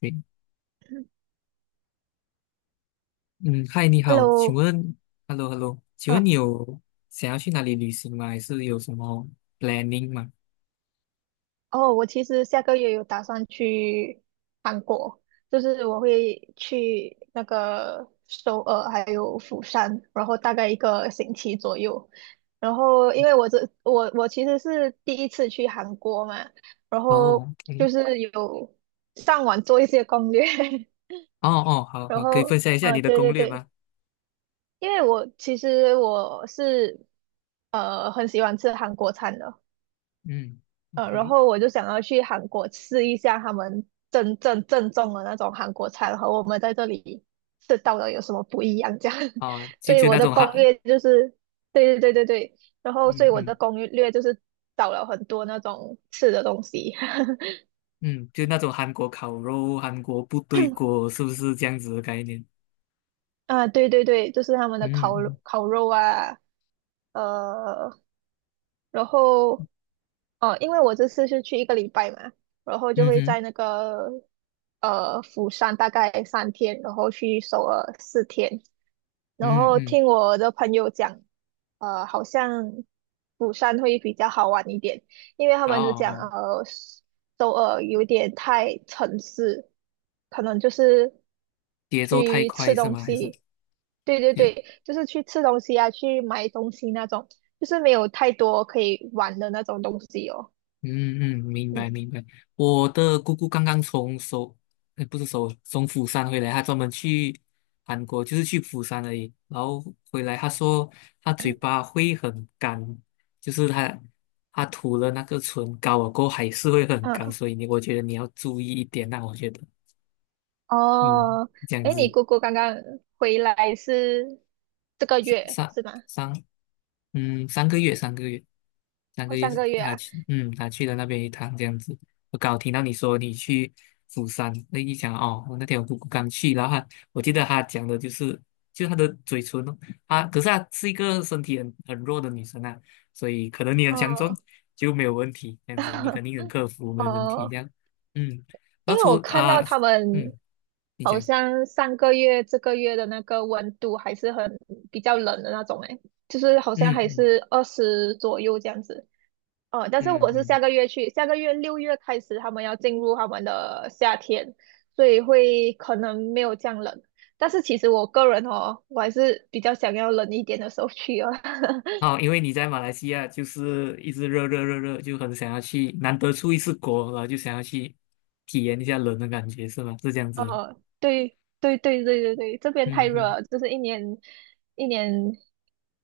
诶，嗯，嗨，你好，请 Hello，问，hello，hello，请嗯，问你有想要去哪里旅行吗？还是有什么 planning 吗？哦，我其实下个月有打算去韩国，就是我会去那个首尔还有釜山，然后大概一个星期左右。然后因为我这我我其实是第一次去韩国嘛，然后哦，OK，就是有上网做一些攻略。哦哦，好然好，可以后分享一下你的对攻对略对，吗？因为我其实我是很喜欢吃韩国餐的。嗯然，OK，后我就想要去韩国吃一下他们真正正宗的那种韩国菜和我们在这里吃到的有什么不一样这样。哦，就所以就我那的种攻韩，略就是，对对对对对，然后所嗯以我嗯的攻略就是找了很多那种吃的东西。嗯，就那种韩国烤肉、韩国部队锅，是不是这样子的概念？啊，对对对，就是他们的烤嗯肉嗯烤肉啊。呃，然后因为我这次是去一个礼拜嘛，然后就嗯会哼在釜山大概3天，然后去首尔4天。然嗯后嗯，听我的朋友讲，好像釜山会比较好玩一点，因为他哦们就讲，哦，首尔有点太城市，可能就是节奏太去快吃是东吗？还是？西，对对对，就是去吃东西啊，去买东西那种，就是没有太多可以玩的那种东西哦。嗯嗯，明嗯，白明白。我的姑姑刚刚不是首从釜山回来，她专门去韩国，就是去釜山而已。然后回来，她说她嘴巴会很干，就是她涂了那个唇膏了过后还是会很干，嗯，所以你我觉得你要注意一点那我觉得，嗯，哦，这样哎，你子。姑姑刚刚回来是这个三月三是吗？三，嗯，三个月，三个月，三个哦，月上是个月他啊。去，嗯，他去了那边一趟这样子。我刚好听到你说你去釜山，那一讲哦，我那天我姑姑刚去，然后我记得她讲的就是，就她的嘴唇哦，啊，可是她是一个身体很弱的女生啊，所以可能你很强壮哦，就没有问题，这样子你肯定能克 服，没有问题这哦，样。嗯，因然后为我看到他嗯，们你好讲，像上个月、这个月的那个温度还是很比较冷的那种。诶，就是好像嗯还嗯是20左右这样子。哦，但是嗯我是嗯。下个月去，下个月六月开始他们要进入他们的夏天，所以会可能没有这样冷。但是其实我个人哦，我还是比较想要冷一点的时候去哦。哦，因为你在马来西亚就是一直热热热热，就很想要去，难得出一次国，然后就想要去体验一下冷的感觉，是吗？是这样子哦。哦，对对对对对对，这边太嗯热嗯，了，就是一年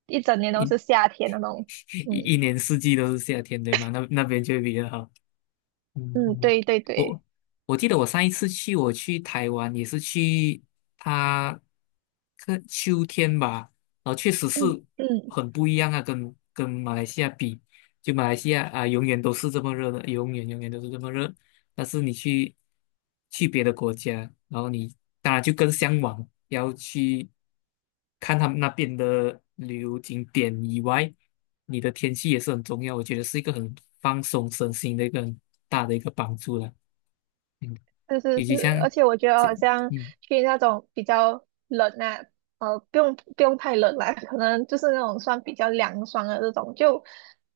一整年都一 是 夏天那种。一嗯年四季都是夏天，对吗？那边就会比较好。嗯嗯，嗯，对对对，我我记得我上一次去，我去台湾也是去它个秋天吧，然后确实是嗯，很不一样啊，跟马来西亚比。就马来西亚啊，永远都是这么热的，永远永远都是这么热。但是你去别的国家，然后你当然就更向往要去看他们那边的旅游景点以外，你的天气也是很重要。我觉得是一个很放松身心的一个很大的一个帮助了。嗯，是是以是，及像，而且我觉得像好像嗯去那种比较冷啊，不用太冷啦，可能就是那种算比较凉爽的这种，就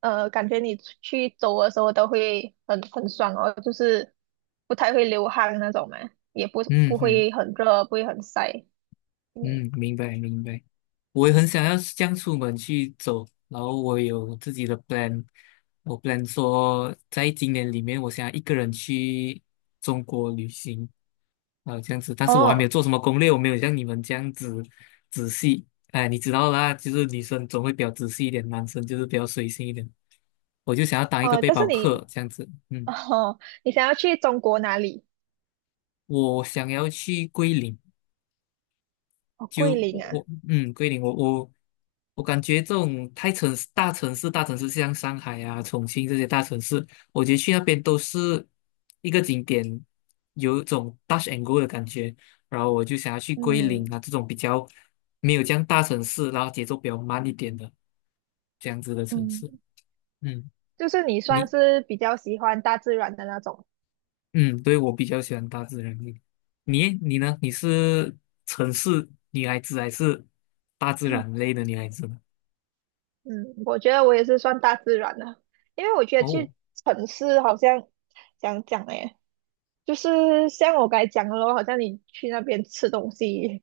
呃，感觉你出去走的时候都会很爽哦，就是不太会流汗那种嘛，也不嗯不嗯。会很热，不会很晒。嗯，明白明白。我也很想要这样出门去走，然后我有自己的 plan，我 plan 说在今年里面，我想要一个人去中国旅行啊，这样子。但是我还没有哦做什么攻略，我没有像你们这样子仔细。哎，你知道啦，就是女生总会比较仔细一点，男生就是比较随性一点。我就想要当一个哦，背但是包客你这样子，嗯，哦，你想要去中国哪里？我想要去桂林。哦，就桂我林啊。我嗯，桂林，我感觉这种太城市大城市大城市，像上海啊、重庆这些大城市，我觉得去那边都是一个景点，有一种 touch and go 的感觉。然后我就想要去桂林嗯啊这种比较没有这样大城市，然后节奏比较慢一点的这样子的城嗯，市。嗯，就是你算你是比较喜欢大自然的那种。嗯，对我比较喜欢大自然一点你呢？你是城市女孩子还是大自然类的女孩子呢？嗯，我觉得我也是算大自然的，因为我觉得哦。去城市好像讲讲诶，就是像我刚才讲的咯，好像你去那边吃东西，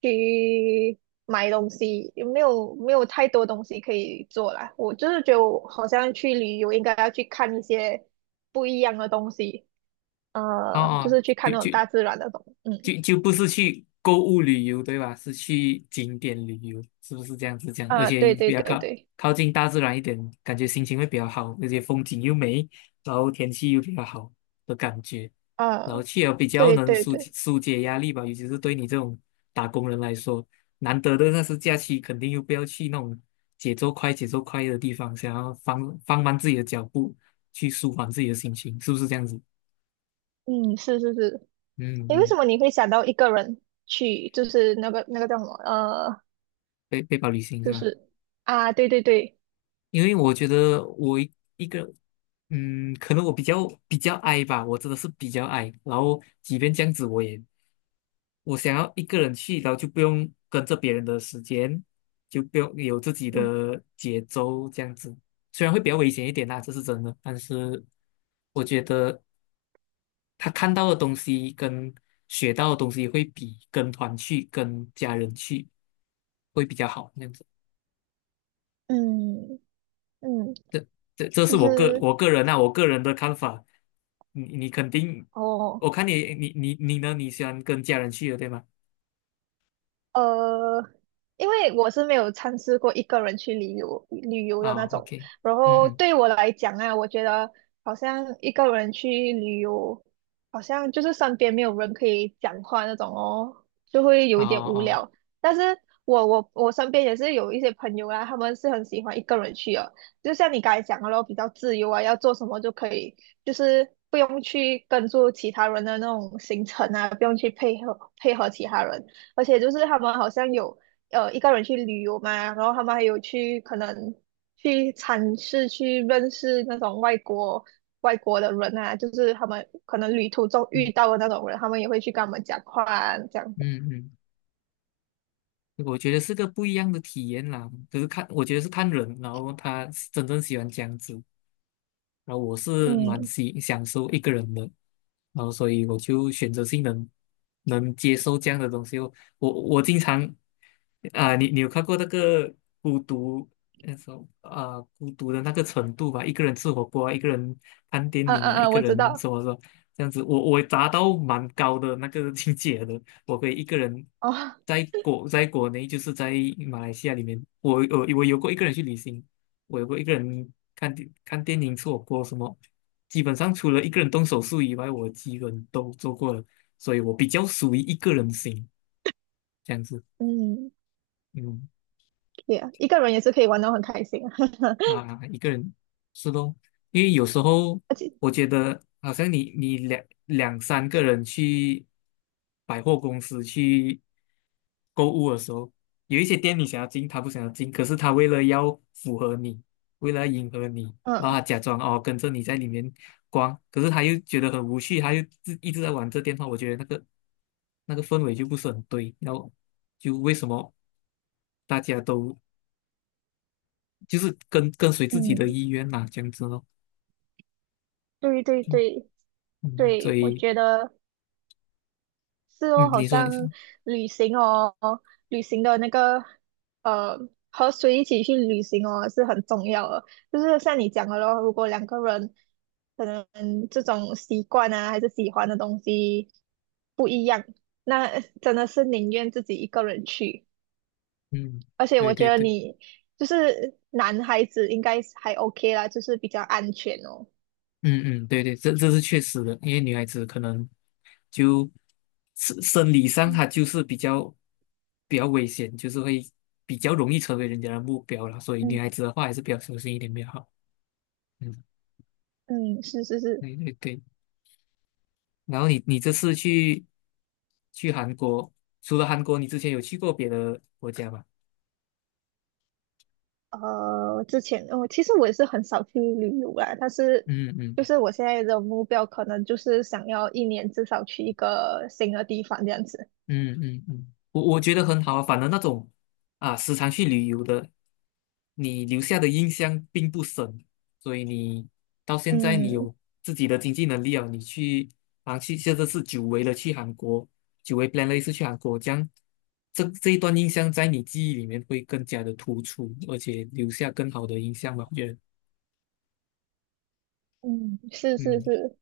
去买东西，也没有太多东西可以做啦。我就是觉得我好像去旅游应该要去看一些不一样的东西。哦就哦，是去看就那种就大自然的嗯。就就不是去购物旅游，对吧？是去景点旅游，是不是这样子讲？而啊，且对又对比较对对，近大自然一点，感觉心情会比较好，而且风景又美，然后天气又比较好的感觉，然后啊，去了比较对能对对，解压力吧，尤其是对你这种打工人来说，难得的那是假期，肯定又不要去那种节奏快、节奏快的地方，想要慢自己的脚步，去舒缓自己的心情，是不是这样子？嗯，是是是。嗯诶，为什嗯。么你会想到一个人去，就是那个叫什么，包旅行是就吧？是啊，对对对，因为我觉得一个，嗯，可能我比较 i 吧，我真的是比较 i。然后即便这样子，我想要一个人去，然后就不用跟着别人的时间，就不用有自己嗯的节奏这样子。虽然会比较危险一点啦，这是真的，但是我觉得他看到的东西跟学到的东西会比跟团去、跟家人去会比较好。样子。嗯嗯，这这是就我是个人啊，我个人的看法。你肯定，我哦，看你呢？你喜欢跟家人去的，对吗？呃，因为我是没有尝试过一个人去旅游的那啊种，，OK，然嗯后嗯，对我来讲啊，我觉得好像一个人去旅游，好像就是身边没有人可以讲话那种哦，就会有哦一点无哦，聊。但是我身边也是有一些朋友啦，他们是很喜欢一个人去的，就像你刚才讲的咯，比较自由啊，要做什么就可以，就是不用去跟住其他人的那种行程啊，不用去配合配合其他人。而且就是他们好像有一个人去旅游嘛，然后他们还有去可能去尝试去认识那种外国的人啊，就是他们可能旅途中遇到的那种人，他们也会去跟他们讲话啊这样子。嗯嗯，我觉得是个不一样的体验啦。可是看，我觉得是看人，然后他真正喜欢这样子。然后我是蛮嗯，喜享受一个人的，然后所以我就选择性能接受这样的东西哦。我经常啊、你有看过那个孤独那种啊、孤独的那个程度吧？一个人吃火锅啊一个人看电嗯影嗯啊，一嗯，个我人知道什么什么这样子，我达到蛮高的那个境界的。我可以一个人哦。在国内，就是在马来西亚里面，我有过一个人去旅行。我有过一个人看电影吃火锅什么，基本上除了一个人动手术以外，我基本都做过了，所以我比较属于一个人型这样子。嗯，嗯对啊，一个人也是可以玩得很开心啊。啊，一个人是咯，因为有时候 而且我觉得好像你两三个人去百货公司去购物的时候，有一些店你想要进，他不想要进，可是他为了要符合你，为了迎合你，然后他嗯假装哦跟着你在里面逛，可是他又觉得很无趣，他又自一直在玩这电话，我觉得那个氛围就不是很对，然后就为什么大家都就是跟随自己的嗯，意愿嘛，这样子咯。对对对嗯，所对，我以，觉得。是嗯，哦，好你说，像你说，旅行哦，旅行的呃，和谁一起去旅行哦，是很重要的。就是像你讲的咯，如果两个人可能这种习惯啊，还是喜欢的东西不一样，那真的是宁愿自己一个人去。嗯，而且对我觉对得对，你就是男孩子应该还 OK 啦，就是比较安全哦。嗯嗯，对对，这是确实的，因为女孩子可能就理上她就是比较危险，就是会比较容易成为人家的目标了，所以嗯女孩子的话还是比较小心一点比较好。嗯，嗯，是是是。对对对。然后你这次去韩国，除了韩国，你之前有去过别的国家吗？之前我其实也是很少去旅游啦，但是嗯嗯就是我现在的目标可能就是想要一年至少去一个新的地方这样子。嗯嗯嗯，我觉得很好啊，反正那种啊时常去旅游的。你留下的印象并不深，所以你到现在你嗯有自己的经济能力了，你去啊去现在是久违了去韩国，久违 plan 了一次去韩国，这样这一段印象在你记忆里面会更加的突出，而且留下更好的印象吧，我觉得，嗯，是是嗯，是，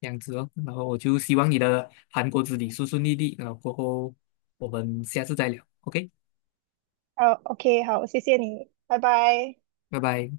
这样子哦，然后我就希望你的韩国之旅顺顺利利，然后过后我们下次再聊，OK，好，OK，好，谢谢你，拜拜。拜拜。